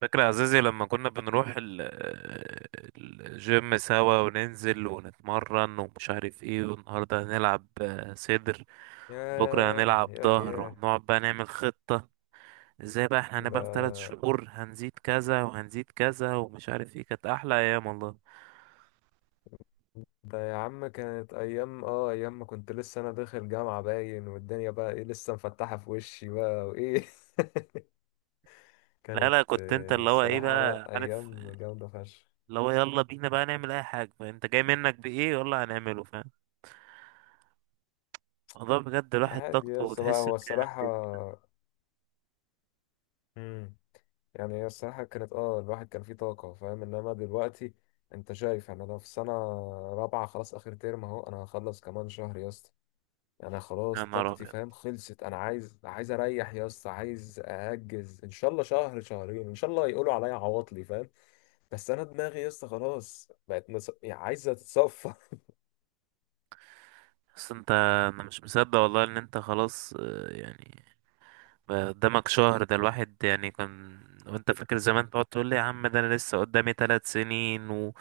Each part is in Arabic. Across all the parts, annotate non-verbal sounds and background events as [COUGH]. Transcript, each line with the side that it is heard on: right: فاكر يا عزيزي لما كنا بنروح الجيم سوا وننزل ونتمرن ومش عارف ايه، والنهارده هنلعب صدر. بكرة
left: ياه
right: هنلعب
left: ياه
right: ظهر،
left: ياه.
right: ونقعد بقى نعمل خطة ازاي بقى احنا هنبقى في تلات
left: ده
right: شهور. هنزيد كذا وهنزيد كذا ومش عارف ايه، كانت أحلى أيام والله.
left: ده يا عم، كانت أيام أيام ما كنت لسه أنا داخل جامعة، باين والدنيا بقى إيه لسه مفتحة في وشي بقى وإيه. [LAUGHS]
right: لا
left: كانت
right: لا، كنت انت اللي هو ايه
left: الصراحة
right: بقى
left: لأ
right: عارف،
left: أيام جامدة فشخ.
right: اللي هو يلا بينا بقى نعمل أي حاجة انت جاي منك بإيه يلا هنعمله، فاهم الموضوع بجد، الواحد
left: عادي
right: طاقته
left: يا اسطى بقى،
right: وتحس
left: هو
right: ان
left: الصراحة.
right: هي.
left: مم. يعني هي الصراحة كانت الواحد كان فيه طاقة فاهم، انما دلوقتي انت شايف. يعني انا في سنة رابعة، خلاص اخر ترم اهو، انا هخلص كمان شهر يا اسطى. انا
right: يا
left: خلاص
right: نهار
left: طاقتي
right: أبيض.
left: فاهم خلصت، انا عايز اريح يا اسطى، عايز اهجز ان شاء الله شهر شهرين، ان شاء الله يقولوا عليا عواطلي فاهم. بس انا دماغي يا اسطى خلاص بقت يعني عايزه تتصفى. [LAUGHS]
right: بس انت، انا مش مصدق والله ان انت خلاص يعني بقى قدامك شهر، ده الواحد يعني كان. وانت فاكر زمان تقعد تقول لي يا عم ده انا لسه قدامي ثلاث سنين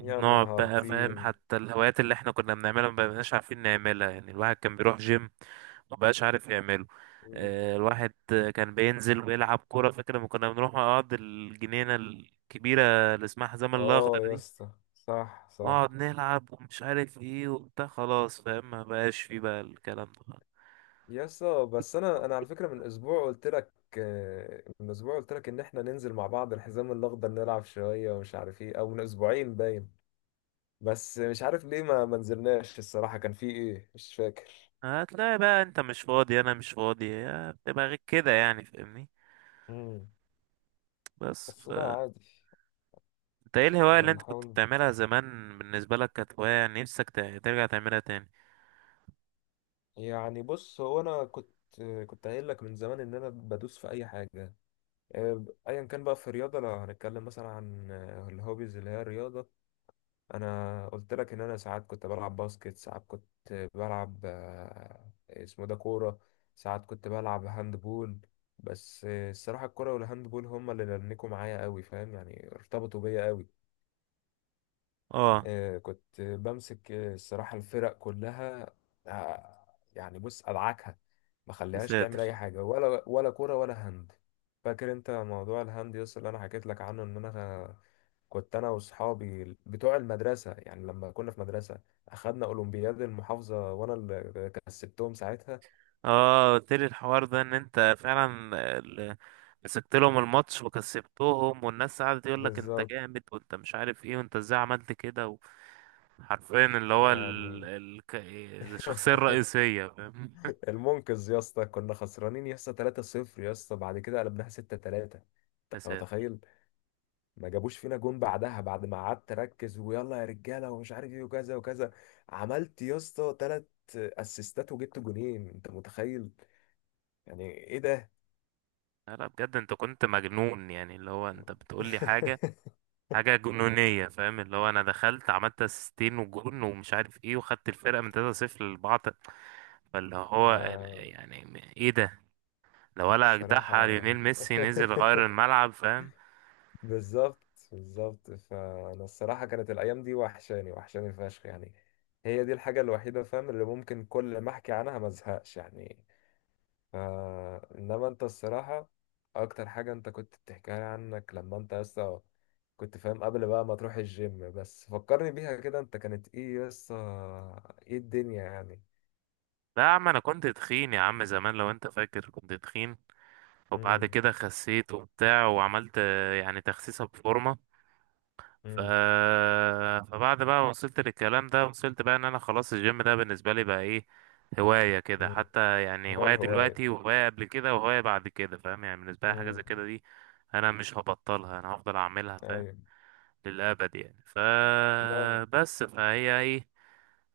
left: يا نهار
right: بقى فاهم،
left: طين.
right: حتى الهوايات اللي احنا كنا بنعملها ما بقيناش عارفين نعملها. يعني الواحد كان بيروح جيم ما بقاش عارف يعمله.
left: مم.
right: الواحد كان بينزل ويلعب كورة. فاكر لما كنا بنروح نقعد الجنينة الكبيرة اللي اسمها حزام الأخضر
left: اه يا
right: دي،
left: اسطى، صح
right: نقعد
left: صح.
right: نلعب ومش عارف ايه وبتاع، خلاص فاهم ما بقاش فيه بقى الكلام ده.
left: يا اسطى بس انا على فكره من اسبوع قلت لك، من اسبوع قلت لك ان احنا ننزل مع بعض الحزام الاخضر نلعب شويه ومش عارف ايه، او من اسبوعين باين. بس مش عارف ليه ما نزلناش، الصراحه كان في ايه مش فاكر.
right: هتلاقي بقى انت مش فاضي انا مش فاضي، هي بتبقى غير كده يعني فاهمني.
left: مم.
right: بس
left: بس
right: ف
left: لا عادي.
right: انت ايه الهواية اللي انت كنت
left: هنحاول.
right: بتعملها زمان؟ بالنسبة لك كانت هواية يعني نفسك ترجع تعملها تاني؟
left: يعني بص، هو انا كنت قايل لك من زمان ان انا بدوس في اي حاجه، ايا كان بقى في الرياضه. لو هنتكلم مثلا عن الهوبيز اللي هي الرياضه، انا قلت لك ان انا ساعات كنت بلعب باسكت، ساعات كنت بلعب اسمه ده كوره، ساعات كنت بلعب هاند بول. بس الصراحه الكوره والهاند بول هما اللي ننكوا معايا قوي فاهم، يعني ارتبطوا بيا قوي.
right: اه.
left: كنت بمسك الصراحة الفرق كلها. آه، يعني بص أدعكها، ما خليهاش تعمل
right: تساتر.
left: أي حاجة ولا كورة ولا هاند. فاكر أنت موضوع الهاند يس اللي أنا حكيت لك عنه إن أنا كنت أنا وأصحابي بتوع المدرسة، يعني لما كنا في مدرسة أخدنا أولمبياد المحافظة وأنا اللي كسبتهم ساعتها.
right: اه قلت لي الحوار ده ان انت فعلا ال- مسكت لهم الماتش وكسبتهم، والناس قعدت يقول لك انت
left: بالظبط،
right: جامد وانت مش عارف ايه وانت ازاي عملت كده. حرفيا اللي هو
left: يعني
right: الشخصية
left: [LAUGHS]
right: الرئيسية فاهم.
left: المنقذ يا اسطى، كنا خسرانين يا اسطى 3-0 يا اسطى، بعد كده قلبناها 6-3.
right: [LAUGHS] يا
left: أنت
right: ساتر.
left: متخيل، ما جابوش فينا جون بعدها. بعد ما قعدت اركز، ويلا يا رجاله ومش عارف ايه وكذا وكذا، عملت يا اسطى ثلاث اسيستات وجبت جونين. انت متخيل، يعني ايه ده.
right: لا لا بجد، انت كنت مجنون، يعني اللي هو انت بتقول لي حاجه،
left: [LAUGHS]
right: حاجه جنونيه فاهم. اللي هو انا دخلت عملت اسيستين وجون ومش عارف ايه، وخدت الفرقه من 3-0 للبعض. فاللي هو
left: آه،
right: يعني ايه ده؟ لو ولا اجدعها
left: الصراحه.
right: ليونيل ميسي نزل غير
left: [LAUGHS]
right: الملعب فاهم.
left: بالظبط بالظبط، فانا الصراحه كانت الايام دي وحشاني وحشاني فشخ يعني. هي دي الحاجه الوحيده فاهم اللي ممكن كل ما احكي عنها ما ازهقش يعني. انما انت الصراحة اكتر حاجة انت كنت بتحكي لي عنك لما انت لسه كنت فاهم، قبل بقى ما تروح الجيم. بس فكرني بيها كده، انت كانت ايه لسه، ايه الدنيا يعني؟
right: لا يا عم، انا كنت تخين يا عم زمان، لو انت فاكر كنت تخين وبعد
left: امم.
right: كده خسيت وبتاع، وعملت يعني تخسيسه بفورمه. ف...
left: امم.
right: فبعد بقى ما وصلت للكلام ده، وصلت بقى ان انا خلاص الجيم ده بالنسبة لي بقى ايه، هواية كده
left: امم.
right: حتى. يعني
left: هو
right: هواية
left: الهواية.
right: دلوقتي وهواية قبل كده وهواية بعد كده فاهم، يعني بالنسبة لي حاجة زي
left: امم.
right: كده دي، انا مش هبطلها، انا هفضل اعملها فاهم،
left: ايوه.
right: للأبد يعني. ف
left: لا،
right: بس فهي ايه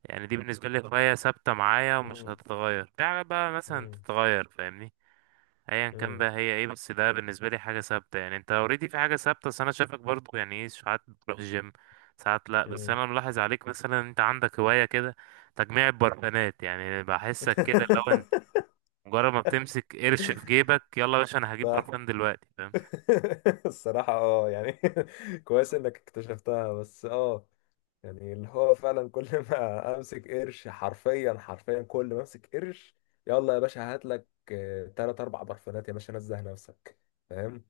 right: يعني، دي بالنسبة لي هواية ثابتة معايا ومش
left: امم.
right: هتتغير في حاجة بقى مثلا
left: امم.
right: تتغير فاهمني. ايا كان
left: امم.
right: بقى هي ايه، بس ده بالنسبه لي حاجه ثابته. يعني انت اوريدي في حاجه ثابته، بس انا شايفك برضو يعني ايه، ساعات بتروح الجيم ساعات لا. بس
left: امم.
right: انا ملاحظ عليك مثلا انت عندك هوايه كده، تجميع البرفانات. يعني بحسك كده لو انت
left: [LAUGHS]
right: مجرد ما بتمسك قرش في جيبك، يلا يا باشا انا هجيب
left: صح.
right: برفان دلوقتي فاهم،
left: [LAUGHS] الصراحة اه يعني. [LAUGHS] كويس انك اكتشفتها. بس يعني اللي هو فعلا كل ما [LAUGHS] امسك قرش، حرفيا حرفيا كل ما امسك قرش، يلا يا باشا هات لك تلات اربع برفانات يا باشا، نزه نفسك فاهم.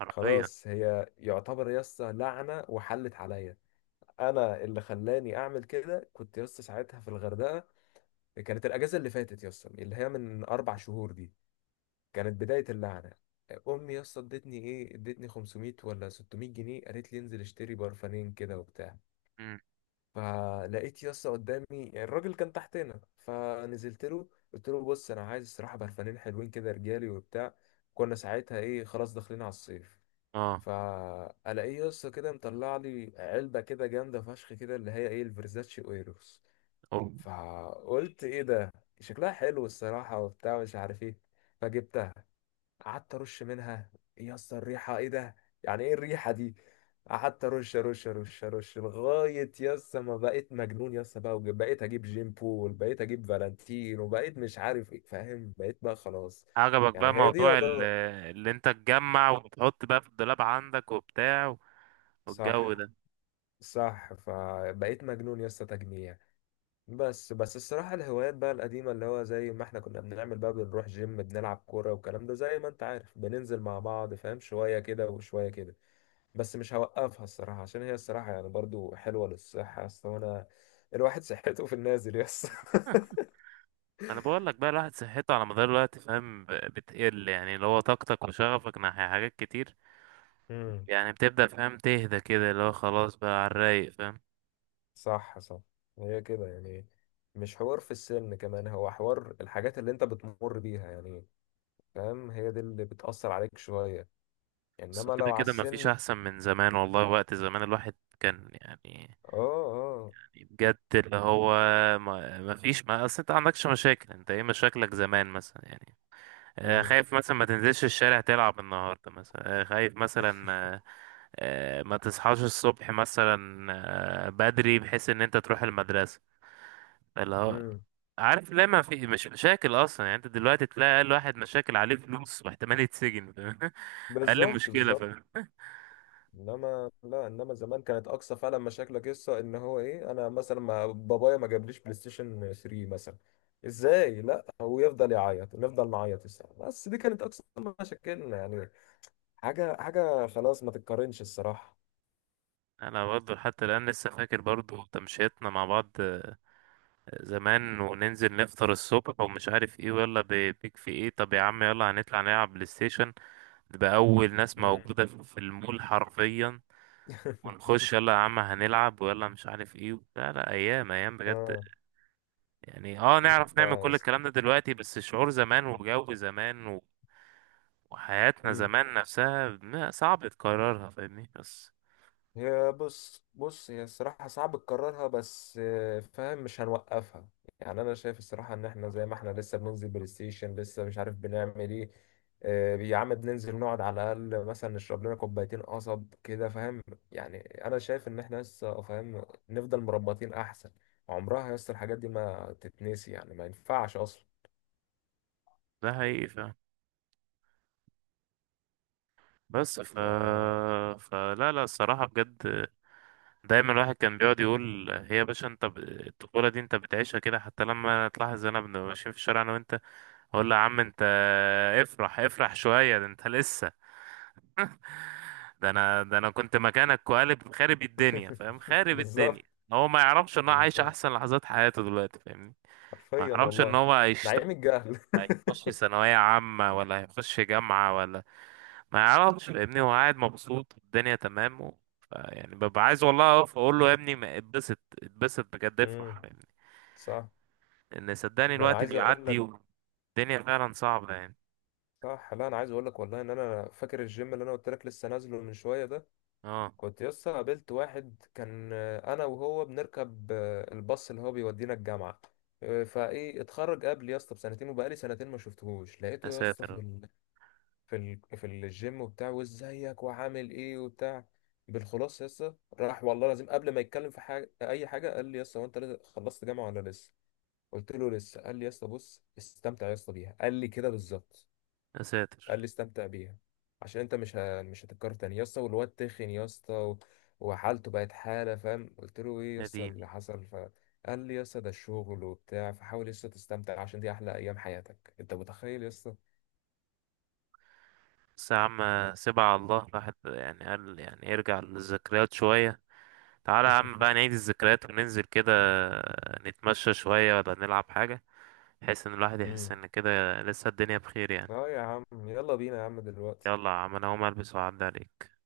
right: حرفيا.
left: خلاص هي يعتبر يسطا لعنه وحلت عليا، انا اللي خلاني اعمل كده، كنت يسطا ساعتها في الغردقه، كانت الاجازه اللي فاتت يسطا اللي هي من اربع شهور دي، كانت بدايه اللعنه. امي يسطا ادتني ايه، ادتني 500 ولا 600 جنيه، قالت لي انزل اشتري برفانين كده وبتاع.
right: مم.
left: فلقيت يسطا قدامي، يعني الراجل كان تحتنا فنزلت له، قلت له بص انا عايز الصراحه برفانين حلوين كده رجالي وبتاع، كنا ساعتها ايه خلاص داخلين على الصيف.
right: اه.
left: فالاقيه يسطا كده مطلع لي علبه كده جامده فشخ كده اللي هي ايه الفيرزاتشي اويروس.
right: أوه.
left: فقلت ايه ده، شكلها حلو الصراحه وبتاع مش عارف ايه. فجبت، قعدت ارش منها، ايه يا اسطى الريحه، ايه ده، يعني ايه الريحه دي. قعدت ارش ارش ارش ارش لغايه يا اسطى ما بقيت مجنون يا اسطى بقى، وبقيت اجيب جيم بول، بقيت اجيب فالنتين، وبقيت مش عارف ايه فاهم، بقيت بقى خلاص.
right: عجبك
left: يعني
right: بقى
left: هي دي
right: موضوع
left: يعتبر.
right: اللي انت تجمع وتحط بقى في الدولاب عندك وبتاع، والجو
left: صح
right: ده.
left: صح، فبقيت مجنون يا اسطى تجميع. بس بس الصراحة الهوايات بقى القديمة، اللي هو زي ما احنا كنا بنعمل بقى، بنروح جيم بنلعب كورة والكلام ده زي ما انت عارف، بننزل مع بعض فاهم شوية كده وشوية كده. بس مش هوقفها الصراحة عشان هي الصراحة يعني برضو حلوة للصحة، أصل وأنا الواحد [LAUGHS] صحته في النازل يس.
right: انا بقول لك بقى، الواحد صحته على مدار الوقت فاهم، بتقل. يعني اللي هو طاقتك وشغفك ناحية حاجات كتير،
left: [LAUGHS] امم.
right: يعني بتبدأ فاهم تهدى كده، اللي هو خلاص بقى على الرايق فاهم.
left: صح صح، هي كده يعني. مش حوار في السن كمان، هو حوار الحاجات اللي أنت بتمر بيها يعني فاهم، هي دي اللي بتأثر عليك شوية.
right: بس
left: إنما لو
right: كده
left: على
right: كده
left: السن
right: مفيش
left: اه.
right: احسن من زمان والله. وقت زمان الواحد كان يعني
left: اه.
right: بجد، اللي هو ما مفيش ما اصل انت عندكش مشاكل. انت ايه مشاكلك زمان مثلا؟ يعني
left: امم.
right: خايف مثلا ما تنزلش الشارع تلعب النهارده مثلا، خايف مثلا ما ما تصحاش الصبح مثلا بدري بحيث ان انت تروح المدرسة، اللي هو
left: امم.
right: عارف لما في مش مشاكل اصلا. يعني انت دلوقتي تلاقي اقل واحد مشاكل عليه فلوس واحتمال يتسجن فاهم؟ [LAUGHS] اقل
left: بالظبط
right: مشكله
left: بالظبط،
right: فاهم.
left: انما لا، انما زمان كانت اقصى فعلا مشاكلك قصه ان هو ايه، انا مثلا ما بابايا ما جابليش بلاي ستيشن 3 مثلا، ازاي؟ لا هو يفضل يعيط نفضل نعيط الساعه، بس دي كانت اقصى مشاكلنا يعني، حاجه حاجه خلاص ما تتقارنش الصراحه.
right: انا برضه حتى الان لسه فاكر برضه تمشيتنا مع بعض زمان، وننزل نفطر الصبح ومش عارف ايه، ولا بيك في ايه طب يا عم يلا هنطلع نلعب بلاي ستيشن، نبقى اول ناس
left: مم.
right: موجوده في المول حرفيا،
left: [LAUGHS]
right: ونخش يلا يا عم هنلعب ويلا مش عارف ايه. لا لا، ايام ايام بجد
left: اه.
right: يعني. اه، نعرف نعمل
left: لا
right: كل الكلام ده دلوقتي، بس شعور زمان وجو زمان وحياتنا زمان نفسها ما صعب تكررها فاهمني. بس
left: هي بص بص، هي الصراحة صعب تكررها، بس فاهم مش هنوقفها. يعني أنا شايف الصراحة إن إحنا زي ما إحنا لسه بننزل بلاي ستيشن لسه مش عارف بنعمل إيه. يا عم بننزل نقعد على الأقل مثلا نشرب لنا كوبايتين قصب كده فاهم، يعني أنا شايف إن إحنا لسه فاهم نفضل مربطين أحسن، عمرها يس الحاجات دي ما تتنسي يعني، ما ينفعش أصلا.
right: ده حقيقي فاهم. بس ف...
left: ف...
right: فلا لا الصراحة بجد، دايما الواحد كان بيقعد يقول هي يا باشا انت الطفولة دي انت بتعيشها كده. حتى لما تلاحظ انا بنبقى ماشيين في الشارع انا وانت، اقول له يا عم انت افرح افرح شوية، ده انت لسه، ده انا كنت مكانك وقالب خارب الدنيا فاهم،
left: [LAUGHS]
right: خارب
left: بالظبط
right: الدنيا. هو ما يعرفش ان هو عايش
left: بالظبط،
right: احسن لحظات حياته دلوقتي فاهمني. ما
left: حرفيا
right: يعرفش ان
left: والله،
right: هو هيخش
left: نعيم الجهل.
right: ثانوية عامة ولا هيخش جامعة ولا ما يعرفش فاهمني. هو قاعد مبسوط والدنيا تمام يعني ببقى عايز والله اقف اقول له يا ابني ما اتبسط اتبسط بجد
left: [LAUGHS]
right: افرح
left: مم،
right: فاهمني.
left: صح.
right: لان صدقني
left: ده انا
right: الوقت
left: عايز اقول
right: بيعدي
left: لك،
right: والدنيا فعلا صعبة يعني.
left: صح لا انا عايز اقول لك والله ان انا فاكر الجيم اللي انا قلت لك لسه نازله من شويه ده،
right: اه.
left: كنت لسه قابلت واحد كان انا وهو بنركب الباص اللي هو بيودينا الجامعه، فايه اتخرج قبل يا اسطى بسنتين وبقالي سنتين ما شفتهوش، لقيته
right: يا
left: يا اسطى
right: ساتر
left: في الجيم وبتاع، وازيك وعامل ايه وبتاع. بالخلاص يا اسطى، راح والله لازم قبل ما يتكلم في حاجه اي حاجه قال لي يا اسطى هو انت خلصت جامعه ولا لسه، قلت له لسه. قال لي يا اسطى بص استمتع يا اسطى بيها، قال لي كده بالظبط،
right: يا ساتر.
left: قال لي استمتع بيها عشان انت مش مش هتتكرر تاني يا اسطى. والواد تخن يا اسطى وحالته بقت حاله فاهم، قلت له ايه يا
right: يا
left: اسطى
right: ديني.
left: اللي حصل، فقال لي يا اسطى ده الشغل وبتاع، فحاول يا اسطى تستمتع عشان دي احلى ايام حياتك، انت متخيل يا اسطى.
right: بس يا عم سيبها على الله، الواحد يعني قال يعني يرجع للذكريات شوية. تعالى يا عم بقى
left: [LAUGHS]
right: نعيد الذكريات وننزل كده نتمشى شوية ولا نلعب حاجة، بحيث ان الواحد يحس
left: مم.
right: ان كده لسه الدنيا بخير يعني.
left: اه يا عم يلا بينا يا عم دلوقتي.
right: يلا يا عم انا هقوم البس وأعدي عليك.